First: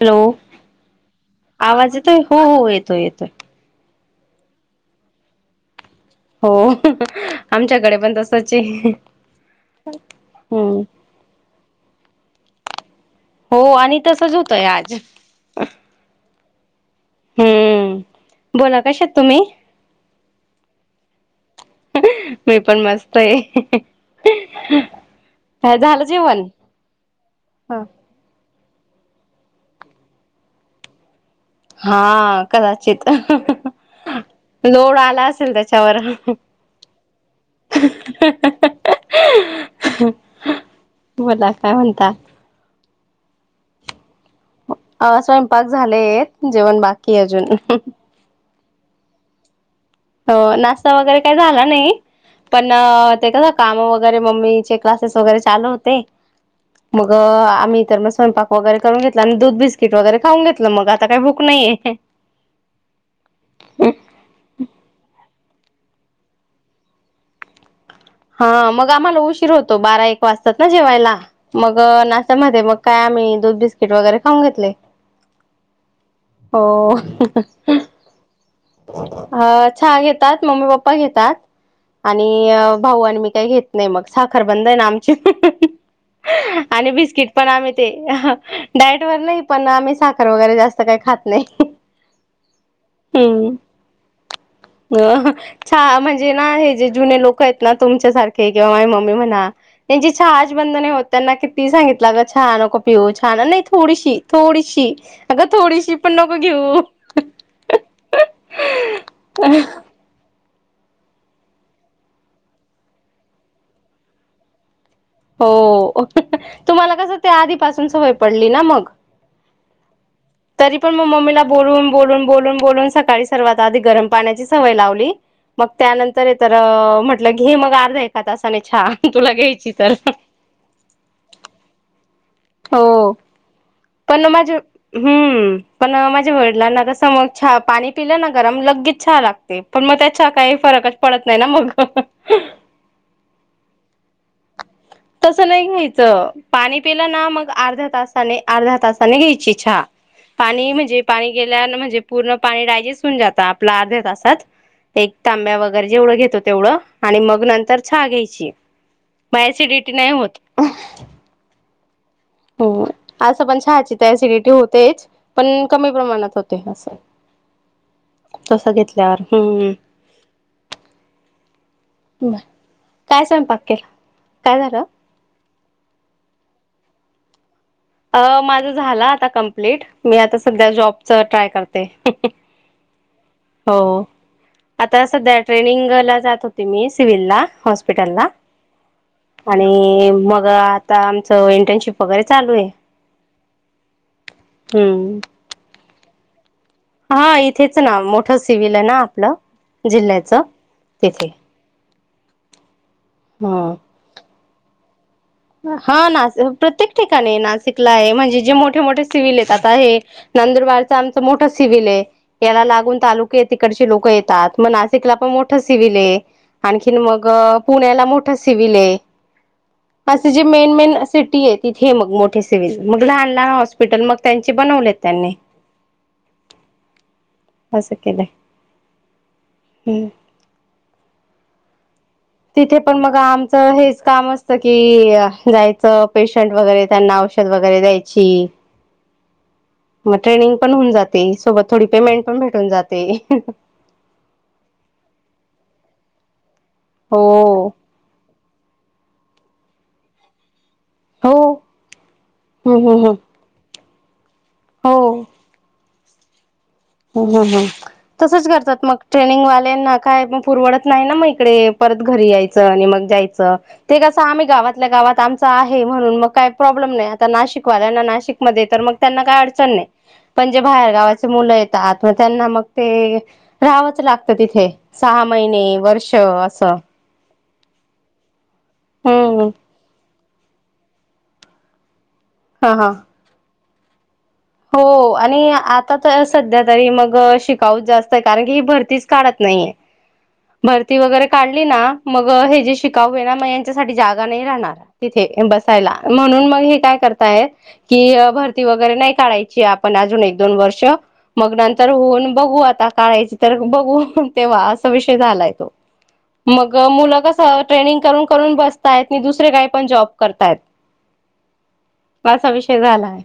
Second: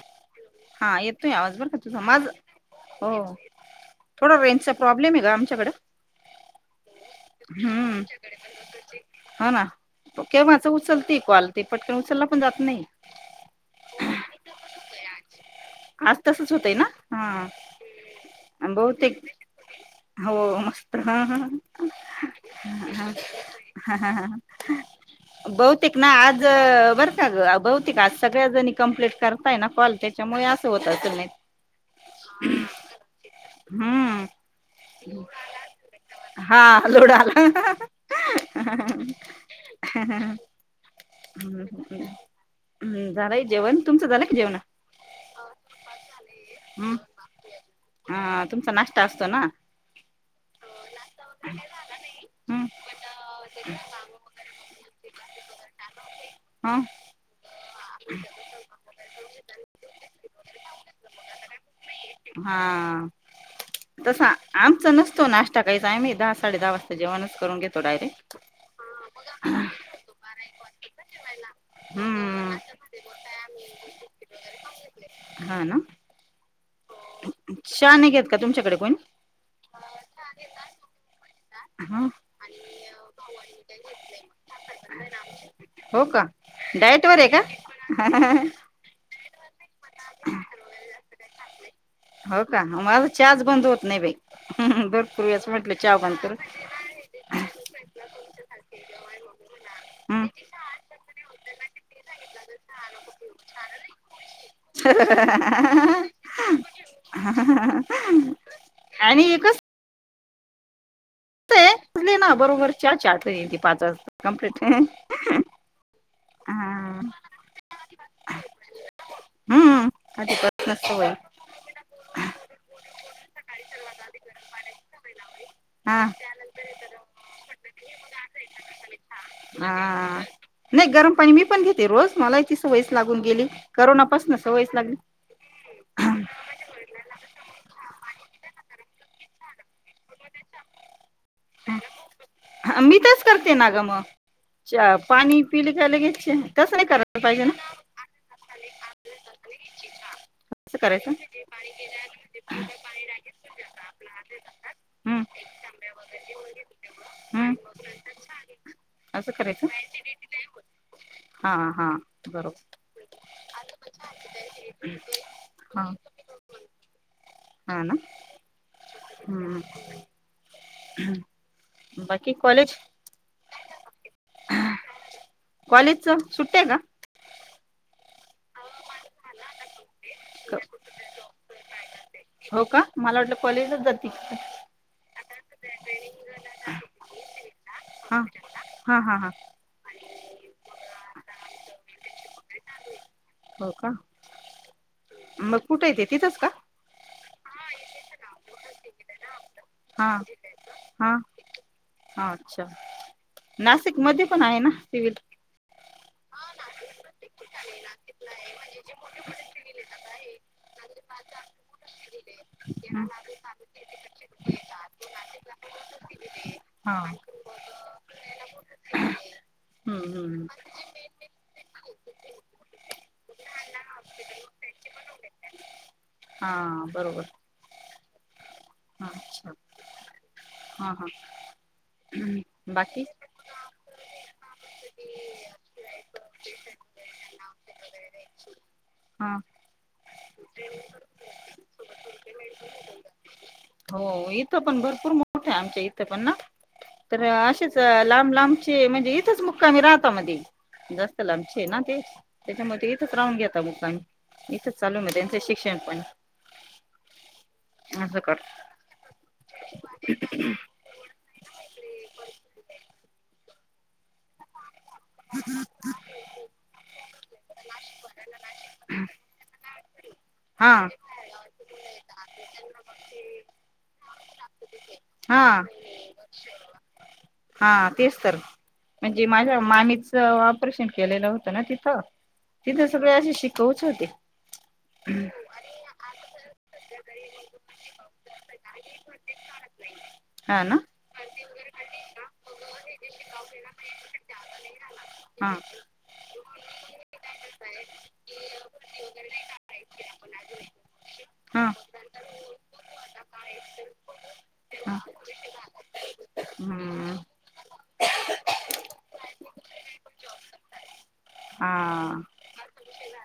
Hello हा येतोय आवाज बर का तुझ येतोय माज हो येतोय हो येतोय थोडं रंचा प्रॉब्लेम आहे का आमच्याकं हो आमच्याकडे हम्म पण तसच आहे हा ना केव्हाच हम्म उचलते कवाल ते पटकन उचलला पण जात नाही हो आणि तसंच होतंय आज आज तसच होतंय ना हा हम्म बोला कशात बहुतेक तुम्ही हो मस्त मी पण मस्त आहे ह काय बहतेिक झालं ना आज जेवण बर का ग बहतेिक आज सगळ्या जण कं्प्लीट करताय ना कॉल त्याच्यामुळे असं होतात तुम्ही हा कदाचित हम्म लोड आला असेल त्याच्यावर हा लोड आला बोला काय म्हणतात हम् झालंय जेवण तुमचं झालंय की जेवण ह स्वयंपाक झाले आहेत जेवण बाकी अजून ह तुमचा नाष्ट्ता असतो ना हो नाश्ता वगैरे काही झाला नाही हम्म पण ते कस काम वगैरे मम्मीचे क्लासेस वगैरे चालू होते ह मग ग मी तर मग स्वयंपाक वगैरे करून घेतला आणि दूध बिस्किट वगैरे खाऊन घेतलं मग आता का भूक नाहीे... हा... एक.. तसा आमचा नसतो नाश्ता काहीच आम्ही दहा साडे दहा वाजता जेवणच करून घेतो डायरेक्ट.. हा मग आम्हाला उशीर होतो बारा एक वाजतात ना जेवायला मग ना... हम्म मध्ये मग काय आम्ही दूध बिस्किट वगैरे खाऊन घेतले... हा ना हो... चहा नाही घेत का तुमच्या... ह चहा घेतात मम्मी पप्पा घेतात.. ह आणि भाऊ आणि मी काय घेत नाही मग साखर बंद आहे ना आमची... हो का आणि डायट वर आहे बिस्किट का पण आ ते.. डायटवर नाही पण आम्ही साखर वगैरे जास्त काही खात नाही.. हो का म... हम् अ वेळेस म्हटलं चहा बंद म्हणजे ना हे जे जुने लोक आहेत ना तुमच्यासारखे... किंवा माझ मम्मी म्हणा त्यांची करून चहाच बंध होत त्यांना किती सांगितलं ग चहा नको पिऊ... छान नाही थोडीशी थोडीशी अगं थोडीशी पण... नको घेऊ आणि एकच... ते त ना बरोबर चार ती पाचच कंप्लीट.. हो तुम्हाला कस ते आधीपासून सवय पडली ना मग... हा... तरी पण मग मम्मीला बोलून बोलून बोलून बोलून सकाळी सर्वात आधी गरम पाण्याची सवय लावली... मग हा त्यानंतर तर म्हटलं घे मग अर्धा एका त अस नाही छान तुला घ्यायची तर... हा नाही गरम पाणी मी पण घेते रोज मला... सवयच हो लागून गेली पण करोनापासून माझ सवयच लागली हम्म पण माझ्या वडिलांना तस मग चहापाणी पिल्याना गरम लगेच छान लागते पण मग त्याच्या काही फरकच पडत नाही ना मग. ह मी तरच करते ना ग म चहा.... पाणी तसं नाही पिलं क घ्यायचं लगेचे तसं नाही करायला पाहिजे ना... अर्धा तासाने घ्यायची चहा पाणी असं म्हणजे करायचं पाणी गेल्यान म्हणजे पूर्ण पाणी डायजेस्ट होऊन जातं आपल्या अर्ध्या तासात.... एक हम्म तांब्या वगैरे जेवढं घेतो तेवढं आणि मग हम्म नंतर चहा घ्यायची.. असं मग करायचं... ऍसिडिटी नाही होत... हा हा बरोबर... असं पण चहाची तर ऍसिडिटी होतेच पण कमी प्रमाणात होते असं... हा ना... तसं घेतल्यावर हम्म... बाकी कॉलेज... काय स्वयंपाक केला काय झालं... कॉलेज च सुट्ट्या आहे का? अ माझं झालं आता कंप्लीट मी आता का सध्या क- जॉबच ट्राय करते.... हो का मला वाटलं कॉलेजच हो जाते... आता सध्या ट्रेनिंगला जात होती मी सिव्हलला हॉस्पिटलला... हां हां हां आणि मग आता आमचं इंटर्नशिप वगैरे चालू आहे... हो का... हम्म... कुठं आहे ते तिथंच का? हा इथेच ना मोठं सिव्हल आहे ना आपलं... हा जिल्ह्याचं हा तिथे. अच्छा हा नाशिक... मध्ये पण आहे ना सिव्हील... हा ना प्रत्येक ठिकाणी नाशिकला आहे म्हणजे जे मोठे मोठे सिवल येतात आहे... नंदुरबारच आमच मोठा सिव्हिल आहे. याला लागून हां तालुके तिकडचे लोक येतात मग नाशिकला पण मोठं सिव्हल ए आणखीन मग हां पुण्याला मोठं सिव्हल ए असं जे मेन मेन सिटी आहे, तिथे मग मोठे सिव्हिल मग लहान लहान हॉस्पिटल मग त्यांचे बनवलेत त्यांनी. हा बरोबर. असं केले हम्म. हा हा. तिथे पण मग आम हेच काम असतं की जायचं पेशंट वगैरे त्यांना औषध वगैरे द्यायची. [inaudible] हां. मग ट्रेनिंग पण होऊन जाते सोबत थोडी पेमेंट पण भेटून जाते. हो इथं पण भरपूर मोठ आहे, आमच्या इथं पण ना हो तर असेच लांब लांब म्हणजे इथच मुक्कामी राहता मध्ये जास्त हो लाबचे ना ते, हम्म त्याच्यामुळे ते हम्म इथेच हम्म राहून घेता मुक्कामी इथंच हो चालू म त्यांचं शिक्षण पण ह असं कर तसंच करतात मग ट्रेनिंगवाल्यांना काय परवडत नाही ना मग इकडे परत घरी यायचं आणि मग जायचं ते कसं आम्ही गावातल्या गावात आमच आहे म्हणून मग काय प्रॉब्लेम नाही आता नाशिकवाल्यांना नाशिकमध्ये तर मग त्यांना काय अडचण नाही पण जे हा बाहेरगावाचे मुलं येतात, मग त्यांना मग ते राहावंच लागत तिथे. सहा हा महिने वर्ष असं हा तेच तर, म्हणजे हम्म माझ्या मामीच ऑपरेशन केलेलं होत ना तिथं, हा तिथं हा सगळे अशीे शिकऊच होते. हो आणि आता तर सध्या तरी मग शिकाऊच जास्त कारण की ही भरतीच काढत नाहीये हा ना भरती वगैरे काढली ना मग, हे जे शिकाऊ ना मग यांच्यासाठी जागा नाही राहणार इथे हा बसायला म्हणून मग हे काय करताय की भरती वगैरे नाही. काढायची आपण अजून एक दोन वर्ष मग हा नंतर होऊन बघू आता. काढायची तर बघू तेव्हा असा हा विषय झालाय तो मग हम्म मुलं कसं ट्रेनिंग करून करून बसतायत आणि दुसरे काही पण जॉब करतायत हा. असा विषय झालाय.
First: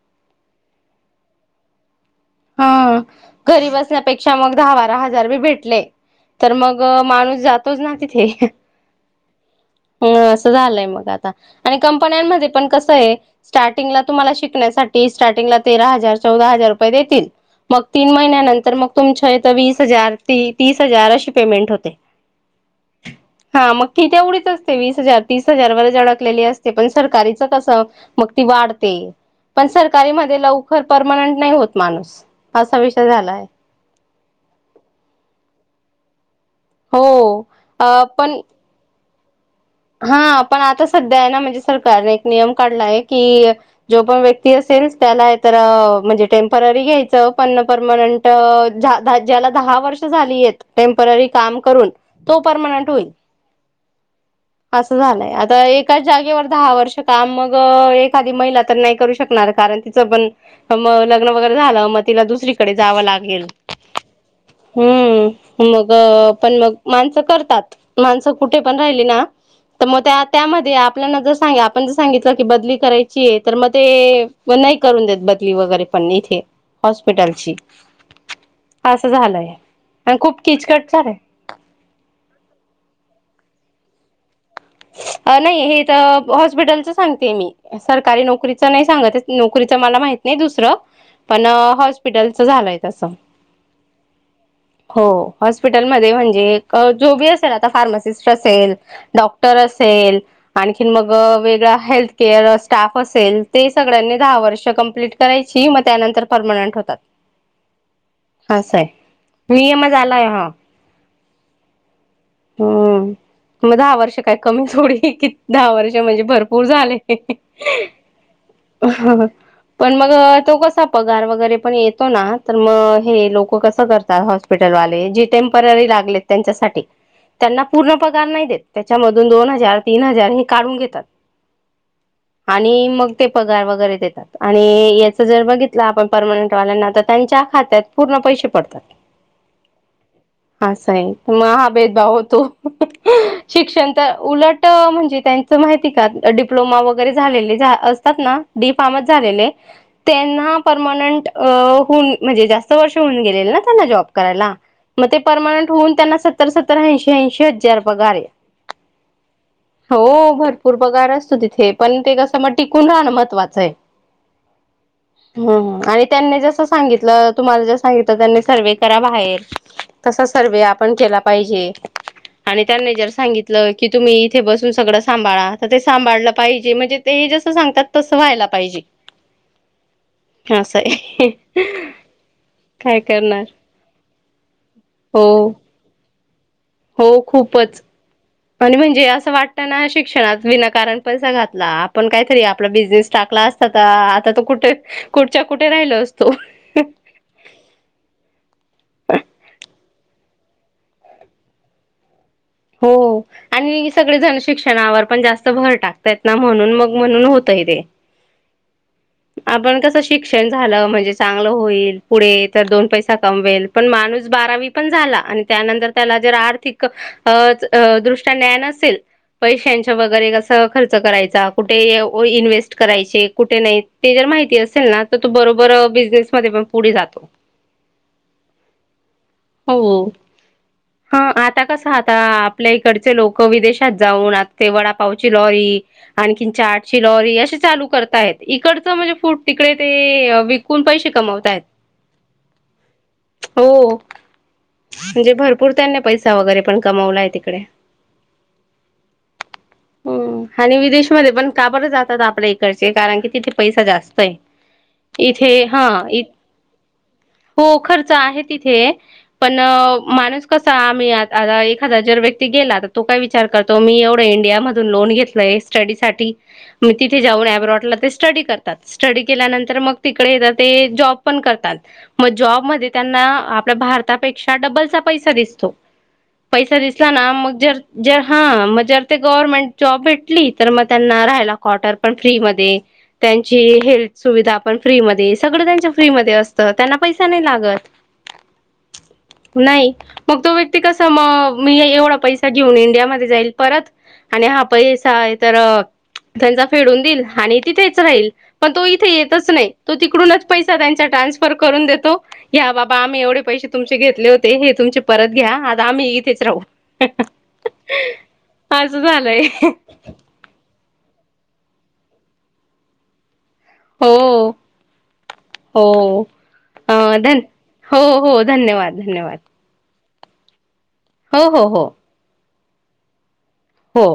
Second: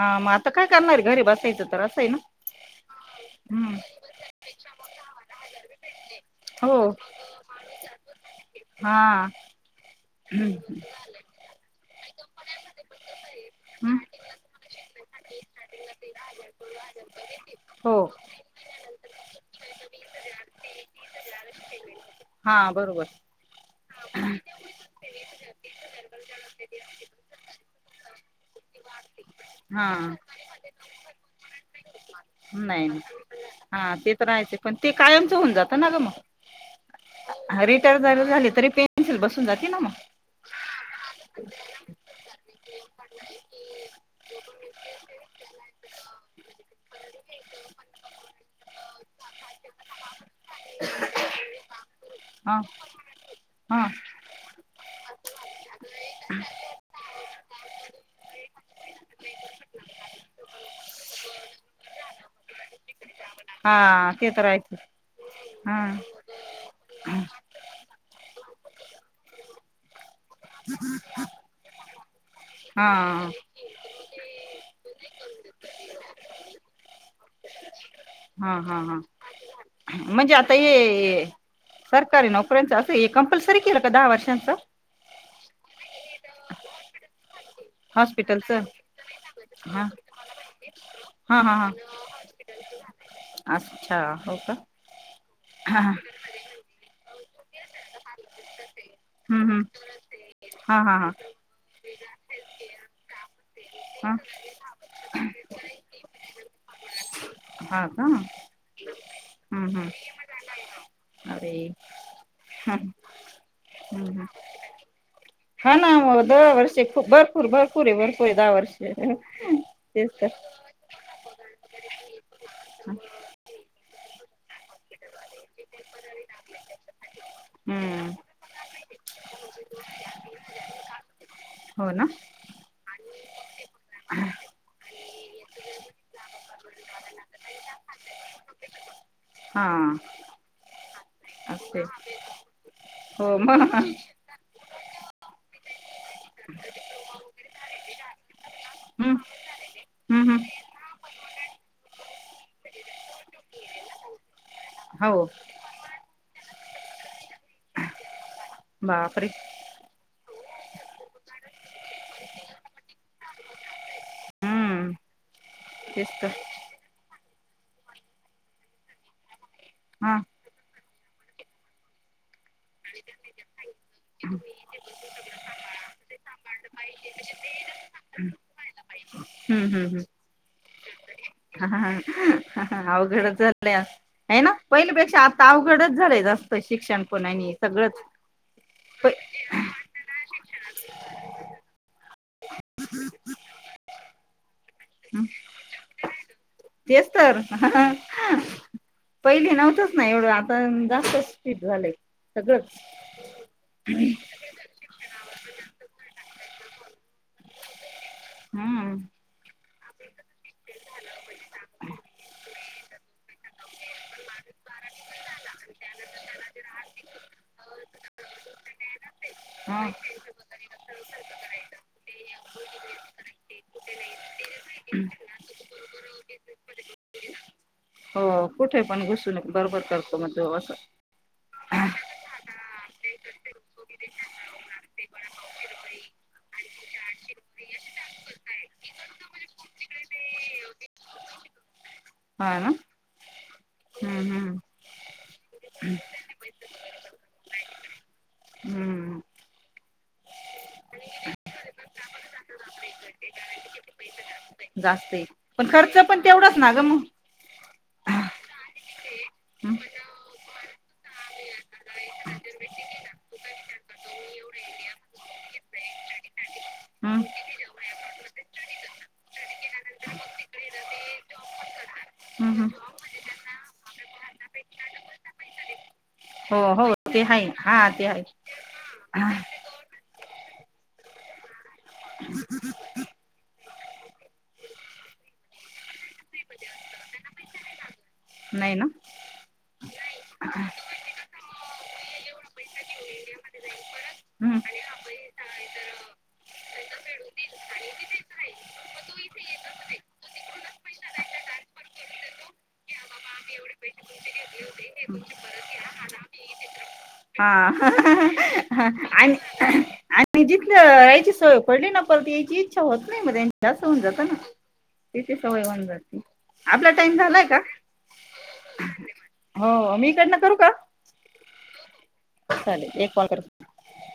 हा मग आता काय करणार घरी बायचं तर असंय ना. हा घरी हम्म बसण्यापेक्षा मग दहा बारा हजार बी भेटले तर मग हो माणूस जातोच ना तिथे. हा. ह असं झालंय हम्म मग आता आणि कंपन्यांमध्ये पण कसं आहे? स्टार्टिंगला तुम्हाला शिकण्यासाठी स्टार्टिंगला तेरा हजार चौदा हजार रुपये देतील मग हो तीन महिन्यानंतर मग तुमच्या इथ वीस हजार तीस हजार अशी पेमेंट होते. हां बरोबर. हा मग ती तेवढीच असते. विस हजार, तीस हजार वर अडकलेली असते, पण सरकारीच कसं मग ती वाढते. पण हा सरकारी मध्ये लवकर परमनंट नाही होत माणूस असा नाही नाही विषय झालाय हा ते तर हायचे, पण ते कायमच होऊन जातं ना ग मग. हो हा अ रिटायर चालू पण झाले तरी, पेन्शन बसून जाते ना मग. हा पण आता सध्या आहे ना म्हणजे सरकारने एक नियम काढलाय की जो पण व्यक्ती असेल त्याला तर म्हणजे टेम्पररी घ्यायचं पण परमनंट ज्याला दहा वर्ष झाली आहेत, टेम्पररी काम करून तो हा परमनंट होईल. हा असं झालंय आता एकाच जागेवर दहा वर्ष काम मग एखादी महिला तर नाही करू शकणार कारण टी पण मग लग्न वगैरे झालं मग तिला दुसरीकडे जावं लाग हा ते तर आहेच हम्म हा मग पण मग माणसं करतात. माणसं कुठे पण राहिली ना तर मग त्या त्यामध्ये आपल्याला जर सांग आपण जर सांगितलं की बदली हा करायची तर मग ते मग नाही करून देत बदली वगैरे पण इथे हॉस्पिटलची हा हा हा असं झालंय आणि म्हणजे खूप आता किचकट ये झालंय सरकारी नोकऱ्यांचं असं हे कंपल्सरी केलं का दहा वर्षांच नाही हे तर हॉस्पिटलच सांगते मी सरकारी हॉस्पिटलचं नोकरीच नाही सांगत नोकरीच हा मला माहित नाही दुसरं हा पण हा हा हॉस्पिटलच झालय तसं अच्छा हो का हो हा हा हॉस्पिटलमध्ये म्हणजे जोबी असेल आता फार्मासिस्ट असेल हम्म र हम्म असेल हा आणखीन हा मग वेगळा हेल्थकअर स्टाफ असेल ते हा सगळ्यांनी दहा वर्ष कंप्लीट करायची मग त्यानंतर परर्मनंट होतात हा का हा स आहे हम् नियम झालाय हा हम् अरे हम्म मग दहा वर्ष हम्म काय कमी थोडी कि दहा हा ना वर्ष म्हणजे मग दहा भरपूर वर्षे झाले खूप भरपूर भरपूर आहे भरपूर आहे दहा वर्षे पण तेच मग तर तो कसा. पगार वगैरे पण येतो ना तर मग हे लोक कसं करतात. हॉस्पिटलवाले जी टेम्पररी लागलेत त्यांच्यासाठी. त्यांना पूर्ण हम्म पगार नाही देत त्याच्यामधून दोन हजार तीन हजार हे काढून घेतात. हो ना. आणि मग ते पगार वगैरे देतात. आणि याच जर बघितलं आपण परमनंट वाल्यांना तर त्यांच्या खात्यात पूर्ण पैसे पडतात हा हा स आहे असते महाभेदभाव होतो हो मग शिक्षण हम्म तर उलट म्हणजे त्यांच माहिती का डिप्लोमा वगैरे झालेले असतात ना डी फार्मस हम्म झालेले हम्म त्यांना परमानंट होऊन म्हणजे जास्त वर्ष होऊन गेलेल ना त्यांना जॉब करायला मग ते हो परर्मनंट होऊन त्यांना सत्तर सत्तर ऐंशी ऐंशी हजार पगार आहे बापरी हो भरपूर पगार असतो तिथे पण ते कसं मग टिकून राहणं महत्त्वाचं आहे हम्म [unintelligible] हम आणि तेच तर त्यांनी जसं सांगितलं तुम्हाला जस सांगितलं त्यांनी सर्वे करा बाहेर हा तसा सर्वे आपण केला पाहिजे आणि त्यांनी जर सांगितलं की तुम्ही इथे बसून सगळं सांभाळा तर ते सांभाळलं पाहिजे म्हणजे ते जस सांगतात तस व्हायला पाहिजे असं आहे ह ह काय अवघडच करणार चालल्या आहे ना पहिल्यापेक्षा हो आता अवघडच झालंय जास्त शिक्षण हो पणा आणि खूपच सगळंच आणि म्हणजे प- असं वाटतं ना शिक्षणात विना कारण पैसा घातला आपण कायतरी आपला बिझनेस टाकला असता आ आता तो कुठे कुठच्या कुठे राहिलो असतो तेस्तार पहिले नव्हतंच ना एवढं आता जास्त स्टिट झालंय सगळंच हो आणि सगळे जण शिक्षणावर पण जास्त भर टाकतायत ना म्हणून मग म्हणून होतय ते हम्म आपण कस शिक्ष म्हणजे चांगलं होईल पुढे तर दोन पैसा कमवेल पण माणूस बारावी पण झाला आणि त्यानंतर त्याला जर आर्थिक दृष्ट्या न्याय नसेल हा पैशांच्या वगैरे कस खर्च करायचा, कुठे इन्व्हेस्ट करायचे कुठे नाहीत. ते जर माहिती असेल ना, तर तू बरोबर बिझनेस मध्ये पण पुढे जातो. हो कुठे पण घुसून बरोबर हो. करतो मग तो असं. हा आता कसं आता आपल्या इकडचे, लोक विदेशात जाऊन आता ते वडापावची लॉरी. आणखीन चाट शिलोरी असे चालू करतायत इकड. म्हणजे फूड तिकडे ते विकून पैसे कमवतायत. ह ना, हो हम्म हम्म. म्हणजे भरपूर त्यांनी पैसा वगैरे पण कमवलाय तिकडे. हम्म. हम्म आणि विदेशमधे पण का बरं जातात, आपल्या इकडचे कारण की तिथे. पैसा जास्त आहे. जास्त ये, इथे पण हा खर्च पण तेवढाच ना गं मग. हो. खर्च आहे तिथे, पण, हम्म माणूस कसा आम्ही आ एखादा जर व्यक्ती गेला तर तो काय विच विचार करतो. मी एवढं इंडिया मधून लोन घेतलय स्टडी साठी मी तिथे हम्म जाऊन अब्रॉटला. स्टडी करतात, स्टडी केल्यानंतर मग तिकडे येत ते जॉब पण करतात. मग हम्म हम्म. जॉबमध्ये त्यांना आपल्या भारतापेक्षा डबलचा पैसा दिसतो. हो पैसा हो दिसला ते ना, आहे मग जर हा ते जर आहे हा मग जर ते हा, गव्हरमेंट. जॉब भेटली तर, मग त्यांना राहायला कॉटर पण फ्री मध्ये. त्यांची हेल्थ सुविधा आपण फ्रीमध्ये, सगळं त्यांनच फ्री मध्ये असत त्यांना पैसा नाही लागत. नाही ना. नाही, मग तो व्यक्ती कसा म मी एवढा पैसा घेऊन इंडियामध्ये. जाईल परत, आणि हम्म हा पैसा तर त्यांचा फेडून देईल आणि तिथेच. रा पण तो इथे येतच नाही. तो तिकडूनच पैसा त्यांचा ट्रान्सफर करून देतो. या बाबा आम्ही एवढे पैसे तुमचे घेतले होते. हे तुमचे परत घ्या आता आम्ही इथेच राहू. हा असं आणि. झालंय आणि जिथलं यायची सवय पडली ना, परत यायची इच्छा होत नाही म्हणे असं होऊन हो जात ना. तिची सवय हो होवून जाते. आपला अ टाइम धन झालाय का? हो हो धन्यवाद धन्यवाद हो मी इकडन करू का. हो हो हो. चालेल एक कॉल करते. हो